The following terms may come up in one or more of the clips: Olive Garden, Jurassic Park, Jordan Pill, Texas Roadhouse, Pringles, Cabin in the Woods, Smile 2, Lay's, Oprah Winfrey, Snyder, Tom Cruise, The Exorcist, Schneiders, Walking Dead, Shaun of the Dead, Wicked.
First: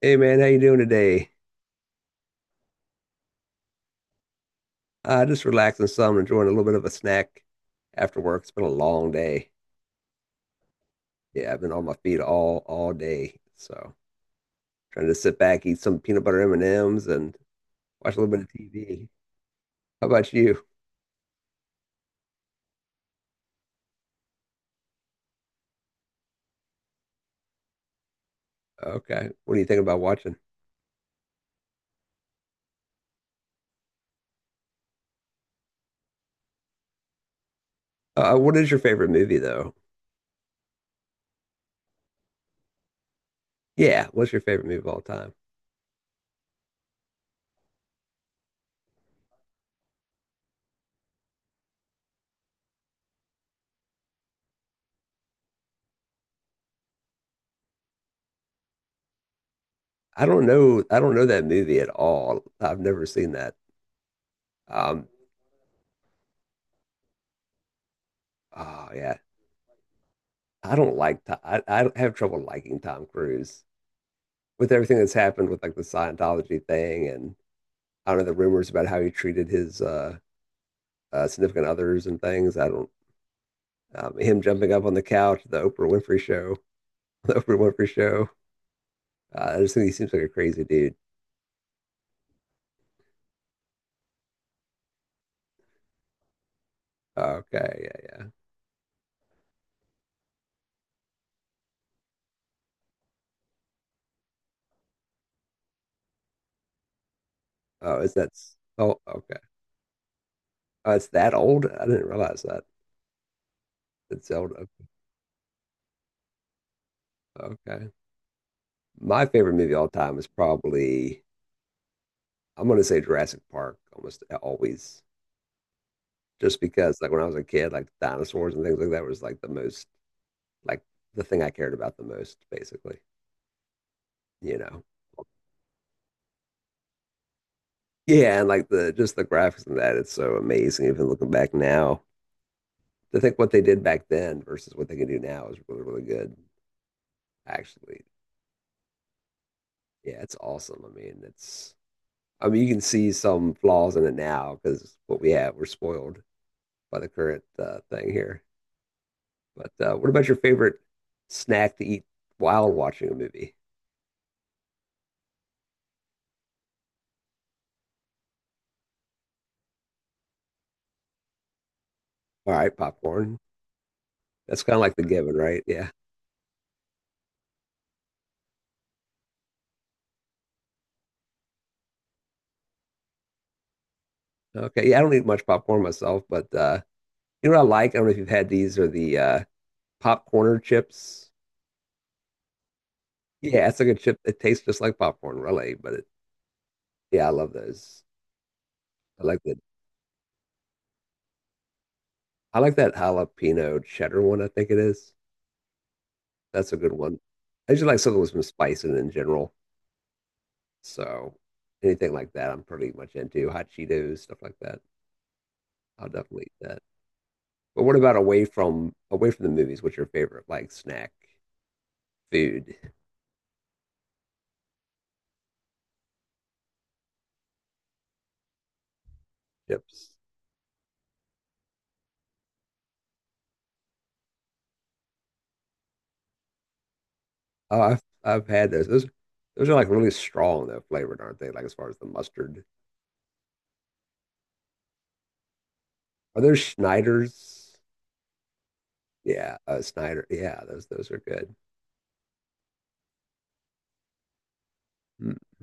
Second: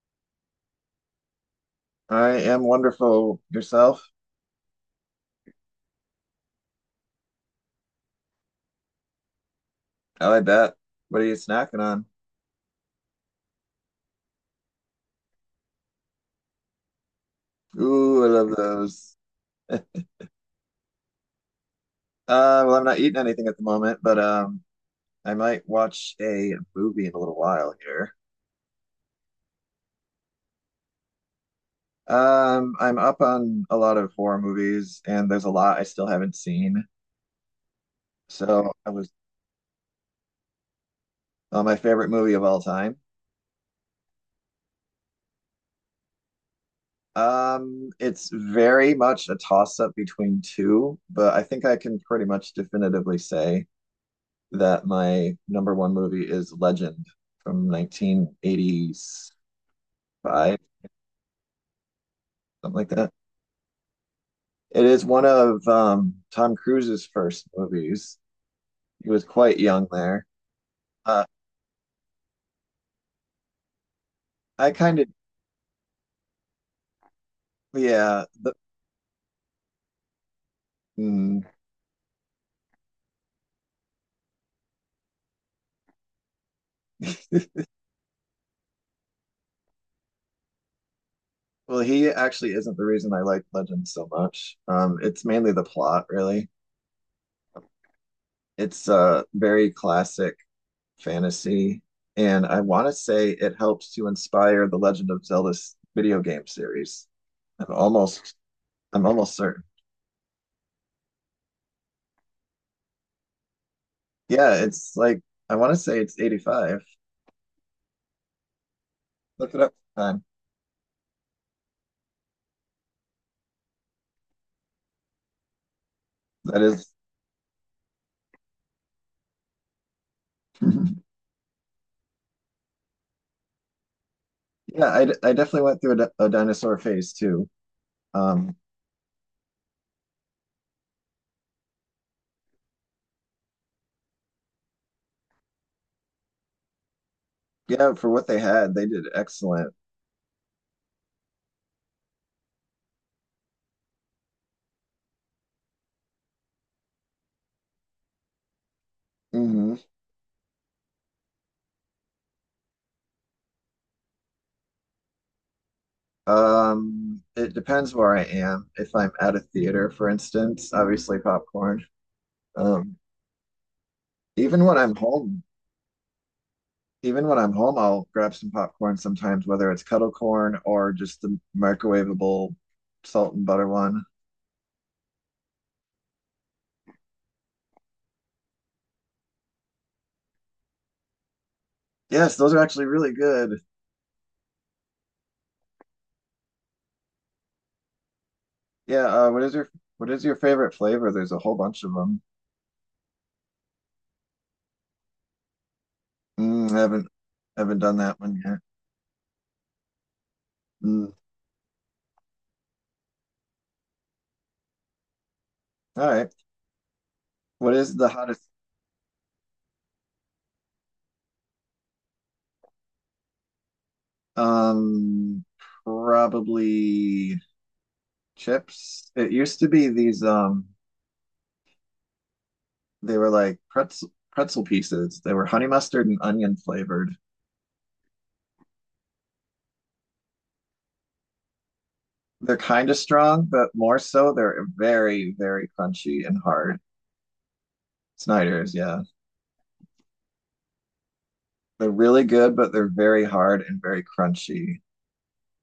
Hey man, how you doing today? I am wonderful. Yourself? Just relaxing some, enjoying a little bit of a snack after work. It's been a long day. I like that. What are you Yeah, I've been snacking on my on? feet all day, so trying to sit back, eat some peanut butter M&Ms, and watch a Ooh, little I bit love of TV. those. How about you? I'm not eating anything at the moment, but I might watch a movie in a little while here. Okay, what do you think about watching? I'm up on a lot of horror movies, and there's a lot I still haven't seen. What is So your I was favorite movie though? on my favorite movie of all time. Yeah, what's your favorite movie of all time? It's very much a toss-up between two, but I think I can pretty much definitively say that my number one movie is Legend from 1985, I don't know. I don't know that movie at all. something I've like never that. seen that. It is Um, one of Tom Cruise's first movies. oh He yeah, was quite young there. I don't like. Uh, Tom, I have trouble liking Tom Cruise. I With kind everything of, that's happened with like the Scientology thing, and I don't yeah, know the the, rumors about how he treated his mm, significant others and things. I don't, him jumping up on the couch, the Oprah Winfrey show, the Oprah Winfrey show. I just think he seems like a crazy dude. Well, he actually isn't the reason I like Legend so much. It's mainly the plot, really. Okay, yeah, yeah. It's a very classic fantasy, and I want to say it helps to inspire the Legend of Zelda s- video game series. I'm Oh, is that, almost oh, I'm almost okay? certain. Oh, it's that old. I didn't realize that. It's Yeah, Zelda. it's like I want to say it's 85. Okay. My Look favorite it movie up of all time time. is probably, I'm gonna say Jurassic Park almost always, just That is because like when I was a kid, like dinosaurs and things like that was like the most, like the thing I cared about the most, basically. You know. Yeah, I definitely went through a dinosaur phase too. Yeah, and Um, like the just the graphics and that, it's so amazing. Even looking back now, to think what they did back then versus what they can do now is really, really good. yeah, Actually, for what they had, they did excellent. yeah, it's awesome. I mean, it's I mean, you can see some flaws in it now because what we have, we're spoiled by the current thing here. But hmm what about your favorite snack to eat while watching a movie? It depends where I am. If I'm at a theater, for instance, obviously popcorn. All right, Um, popcorn. That's even kind when of I'm like the given, home, right? Yeah. Even when I'm home, I'll grab some popcorn sometimes, whether it's kettle corn or just the microwavable salt and butter one. Okay. Yeah, I don't eat much popcorn myself, but you know what I like? I don't know if you've had these or the popcorn chips. Yes, those are actually really good. Yeah, it's like a chip that tastes just like popcorn, really. But yeah, I love those. Yeah, I like that. What is your favorite flavor? There's a whole bunch of them. I like that jalapeno cheddar one. I think it is. Mm, That's a I good one. I haven't just done like that something with one some yet. spice in it in general. Mm, So anything like that, I'm pretty much into. Hot Cheetos, stuff like that. all I'll right. definitely eat that. What But is what the about hottest? away from the movies? What's your favorite like snack, food, Um, Probably chips. It used to be chips? these they were like pretzel pieces. They were honey mustard and onion flavored. Oh, I've had those. Those are like really strong though, flavored, aren't they? Like as far as the They're mustard. kind of strong, but more so they're very, very crunchy and Are those hard. Schneiders? Snyder's, yeah. Yeah, Snyder. Yeah, those are good. They're really good, but they're very hard and very crunchy. Mm.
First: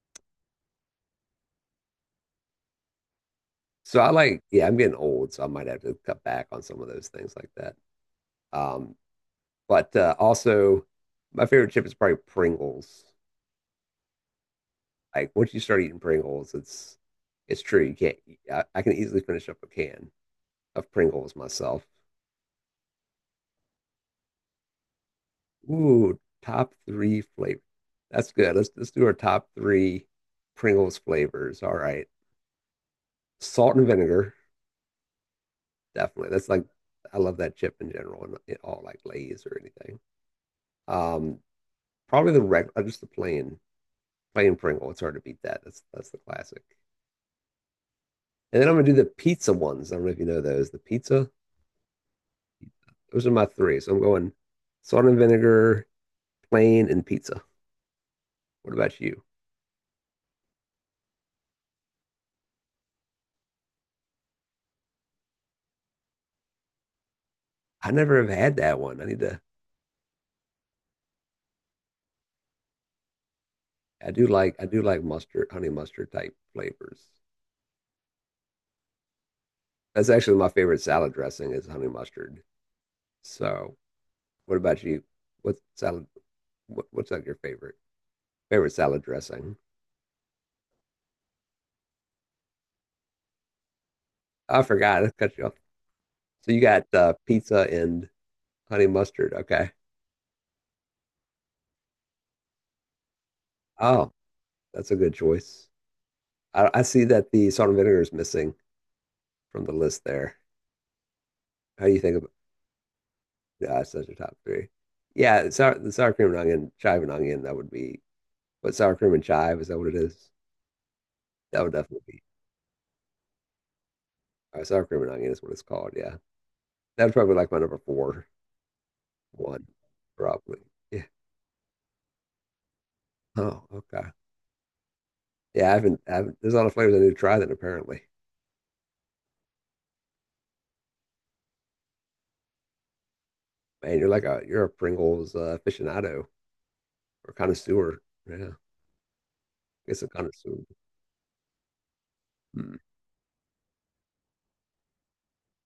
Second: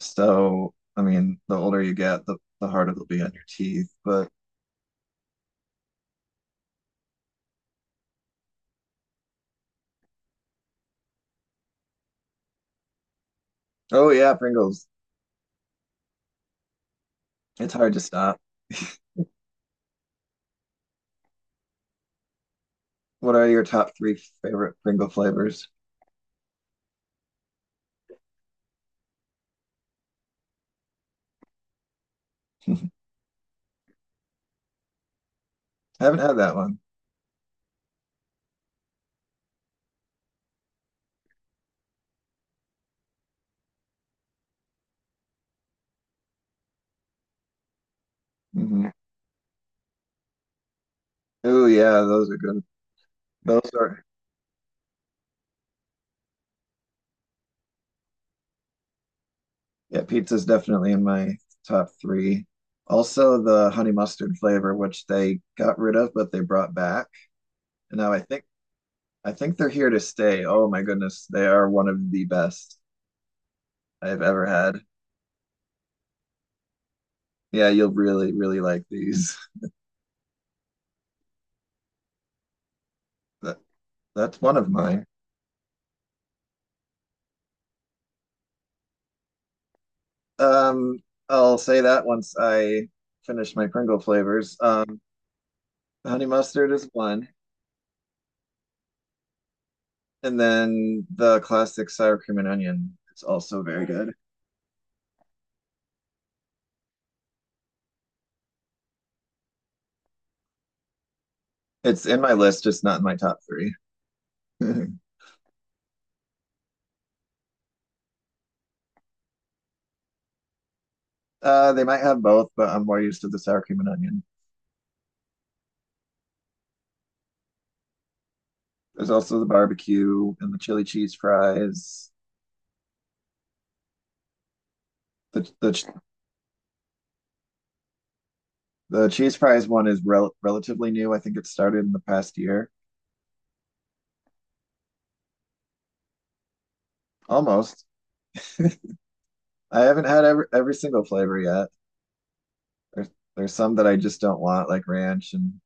So, I mean, the older you get, the harder it'll be on your teeth. So I But like, yeah, I'm getting old, so I might have to cut back on some of those things like that. Um, but also, my favorite chip is probably Pringles. oh yeah, Pringles. Like once you start eating Pringles, it's It's true. hard You to can't. stop. I can easily finish up a can of Pringles myself. What are your top three favorite Pringle flavors? Ooh, top three flavor. That's good. Let's do our top three Pringles flavors. All right. I Salt and vinegar, haven't definitely. had That's that like, one. I love that chip in general and it all, like Lay's or anything. Um, Probably the regular, just the plain Pringle. It's hard to beat that. That's the classic. And then I'm gonna hmm do the pizza ones. I don't know if you know those. The pizza, Oh yeah, those are good. those are my Those three. So I'm are going salt and vinegar, plain, and pizza. What about you? Yeah, pizza's definitely in my top three. Also the honey mustard flavor, which they got rid of, but they brought back. I And now never have had that one. I need I to. think they're here to stay. Oh my goodness, they are one of the best I I've do ever like I had. do like mustard, honey mustard type flavors. Yeah, you'll really, really like these. That's actually my favorite salad dressing is honey mustard. So, That's one what of about you? mine. What salad? What's like your favorite salad dressing? Um, I'll say that once I finish my Pringle flavors. I forgot. I cut you off. The honey So you mustard got is one, pizza and honey mustard. Okay. and then the classic sour cream and onion is also very Oh, good. that's a good choice. I see that the salt and vinegar is missing from the list there. How do you It's think in about my list, just not in my top three. Such a top three? Yeah, the sour cream and onion, chive and onion. That would be, but sour cream and chive, is that what it is? That would They might definitely have be. both, but I'm more used to the sour cream and onion. Sour Cream and Onion is what it's called. Yeah. That's probably like my number four There's also the one, barbecue and the probably. chili Yeah. cheese fries. Oh, okay. The Yeah, the I haven't, there's a lot of flavors I need to try then apparently. the cheese fries one is relatively new. I think it started in the past year, Man, you're a Pringles aficionado or almost. connoisseur. Yeah. I It's haven't a had every connoisseur. every single flavor yet. Hmm. There's there's some that I just don't want, like ranch. And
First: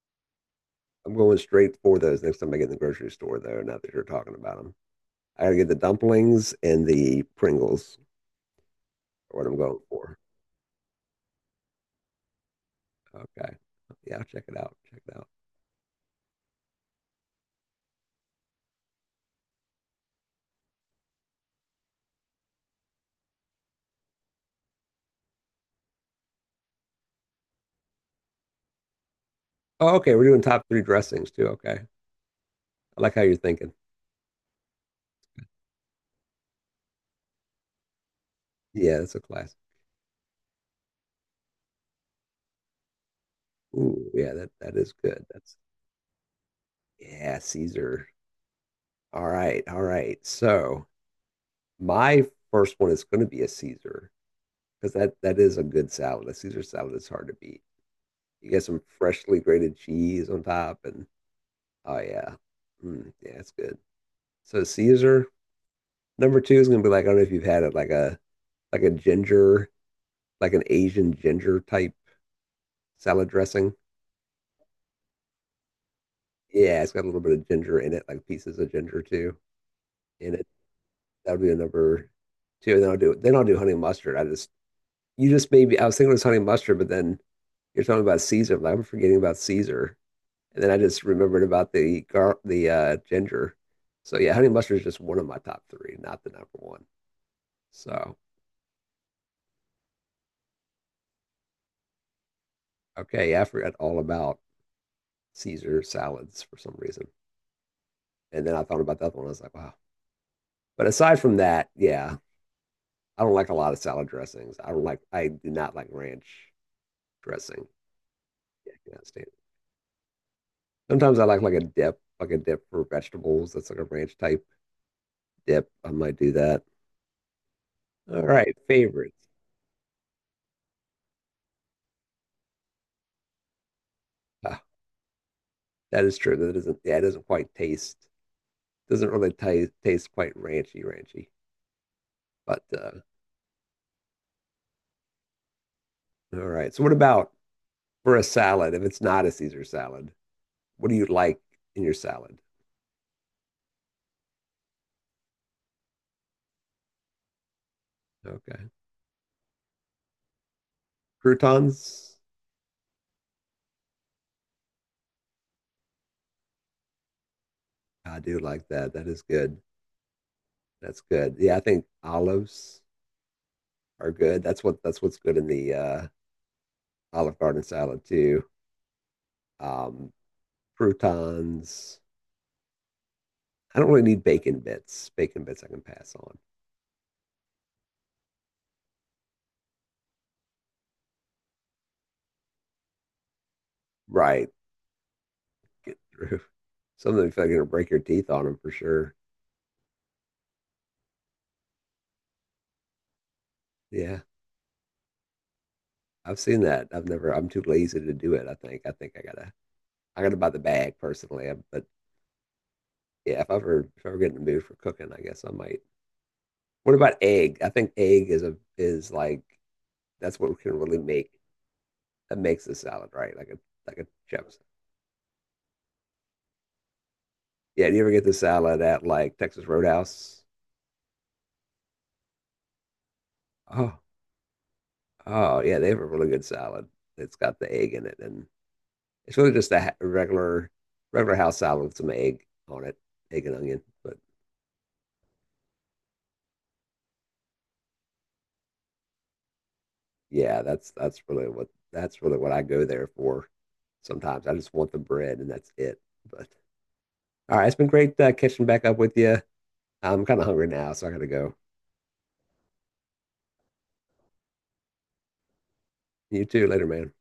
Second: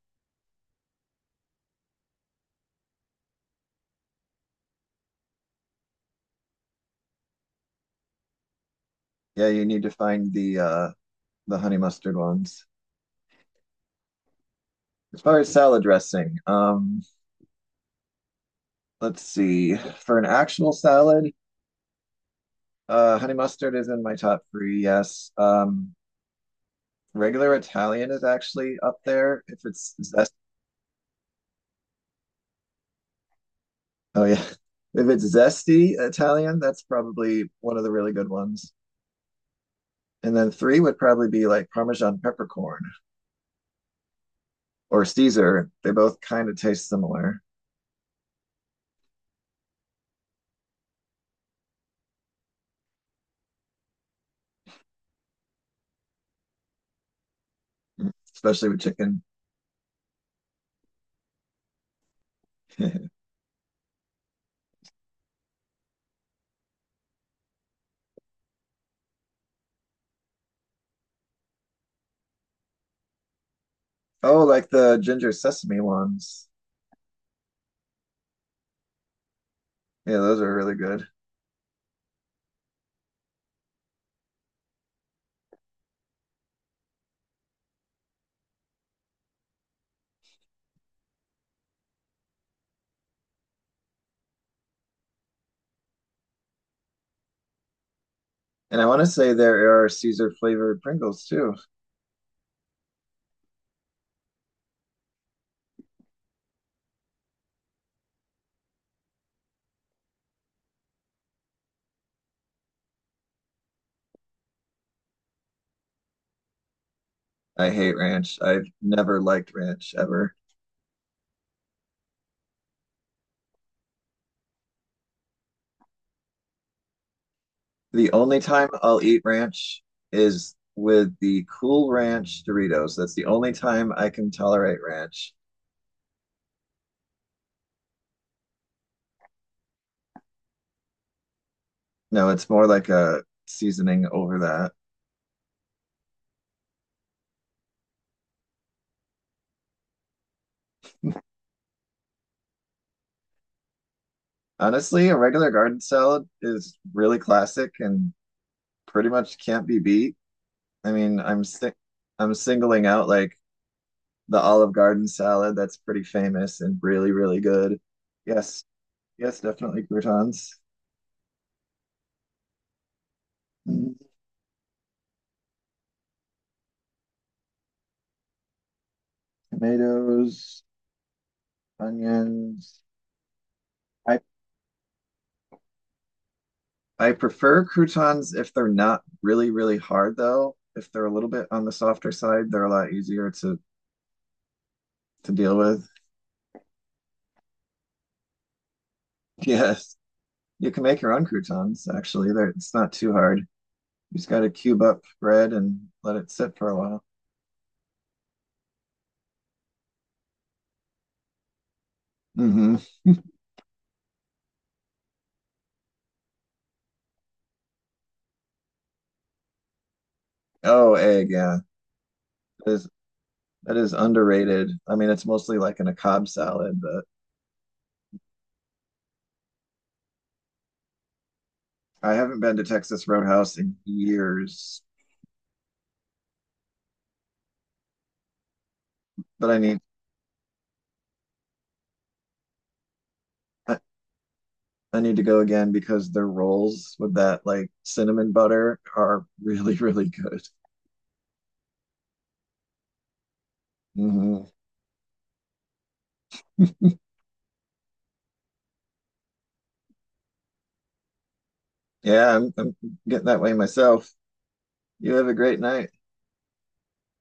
I'm going straight for those next time I get in the grocery store, though, now that you're talking about them. I gotta get the dumplings, and the Pringles are what yeah, I'm you going need to for. find the honey mustard ones. Okay. Yeah, I'll check it out. Check it As out. far as salad dressing, let's see. For an actual salad, honey mustard is in my top three, yes. Regular Italian is actually up there. If it's Oh, okay. We're zest— doing top three dressings too. Okay. I like how you're thinking. oh yeah. If it's zesty Italian, that's probably one of the really good ones. Yeah, that's a classic. And then three would probably be like Parmesan peppercorn Ooh, yeah, that is or good. That's, Caesar. They both kind of taste yeah, similar, Caesar. All right, all right. So my first one is going to be a Caesar, because that is a good salad. A Caesar salad is hard to beat. You get especially with some chicken. freshly grated cheese on top, and oh yeah, mm, yeah, it's good. So Caesar number two is going to be like, I don't know if you've had it, like a ginger, like an Asian ginger type salad dressing. Oh, like the ginger sesame ones. Yeah, it's got a little bit of ginger in it, like pieces of ginger too. Yeah, And those are really good. that would be a number two. And then I'll do honey mustard. I just You just, maybe I was thinking it was honey mustard, but then you're talking about Caesar. I'm like, I'm forgetting about Caesar, and then I just remembered about the gar the ginger. So yeah, honey mustard is just one of my top three, not the number one. So And I want to say there are Caesar flavored Pringles too. okay, yeah, I forgot all about Caesar salads for some reason, and then I thought about the other one. I was like, wow. But aside from that, yeah, I don't like a lot of salad dressings. I do not like ranch dressing. I hate ranch. I've Yeah, I cannot never stand. liked ranch ever. Sometimes I like a dip, like a dip for vegetables. That's like a ranch type dip. I might do that. The All only right, time I'll eat favorites. ranch is with the Cool Ranch Doritos. That's the only time I can Ah, tolerate ranch. that is true. That doesn't, yeah, it doesn't quite taste, doesn't really taste quite ranchy, ranchy. No, it's But more like a seasoning over that. all right. So what about for a salad? If it's not a Caesar salad, what do you like in your salad? Honestly, a regular garden salad is really classic and Okay, pretty much can't be beat. I mean, croutons. I'm singling out like the Olive Garden salad that's pretty famous and really, really good. I do Yes, like that. That is yes, good. definitely croutons, That's good. Yeah, I think olives mm, are good. That's what's good in the Olive Garden salad too. Um, tomatoes, Croutons. onions. I don't really I need bacon bits. Bacon bits I can pass on. I prefer croutons if they're not really, really hard though. If they're a little bit on the softer side, they're a lot easier Right. to deal with. Get through. Some of them feel like gonna break your teeth on them for sure. Yes, you can make your own croutons actually. They're— it's not too hard. You Yeah. just got to cube up bread and let it I've sit seen for a that. while. I've never I'm too lazy to do it, I think. I think I gotta buy the bag personally. But hmm yeah, if I ever get in the mood for cooking, I guess I might. What about egg? I think egg is a, is like, that's what we can Oh, really egg, make yeah. that makes the There's salad, right? Like a That is like a chips. underrated. I mean, it's mostly like in a Cobb salad. But Yeah, do you ever get the salad at like Texas Roadhouse? I haven't been to Texas Roadhouse in Oh, years. Oh yeah, they have a really good salad. It's got the egg in it, and it's But really just a regular house salad with some egg on it, egg and I, onion. But I need to go again because their rolls with that like cinnamon butter are really, really good. yeah, that's really what, that's really what I go there for. Sometimes Hmm. I just want the bread, and that's it. But all right, it's been great catching back up with you. I'm kind of hungry now, so I gotta go. Yeah, I'm getting that way myself. You have a great night. You too. Later, man.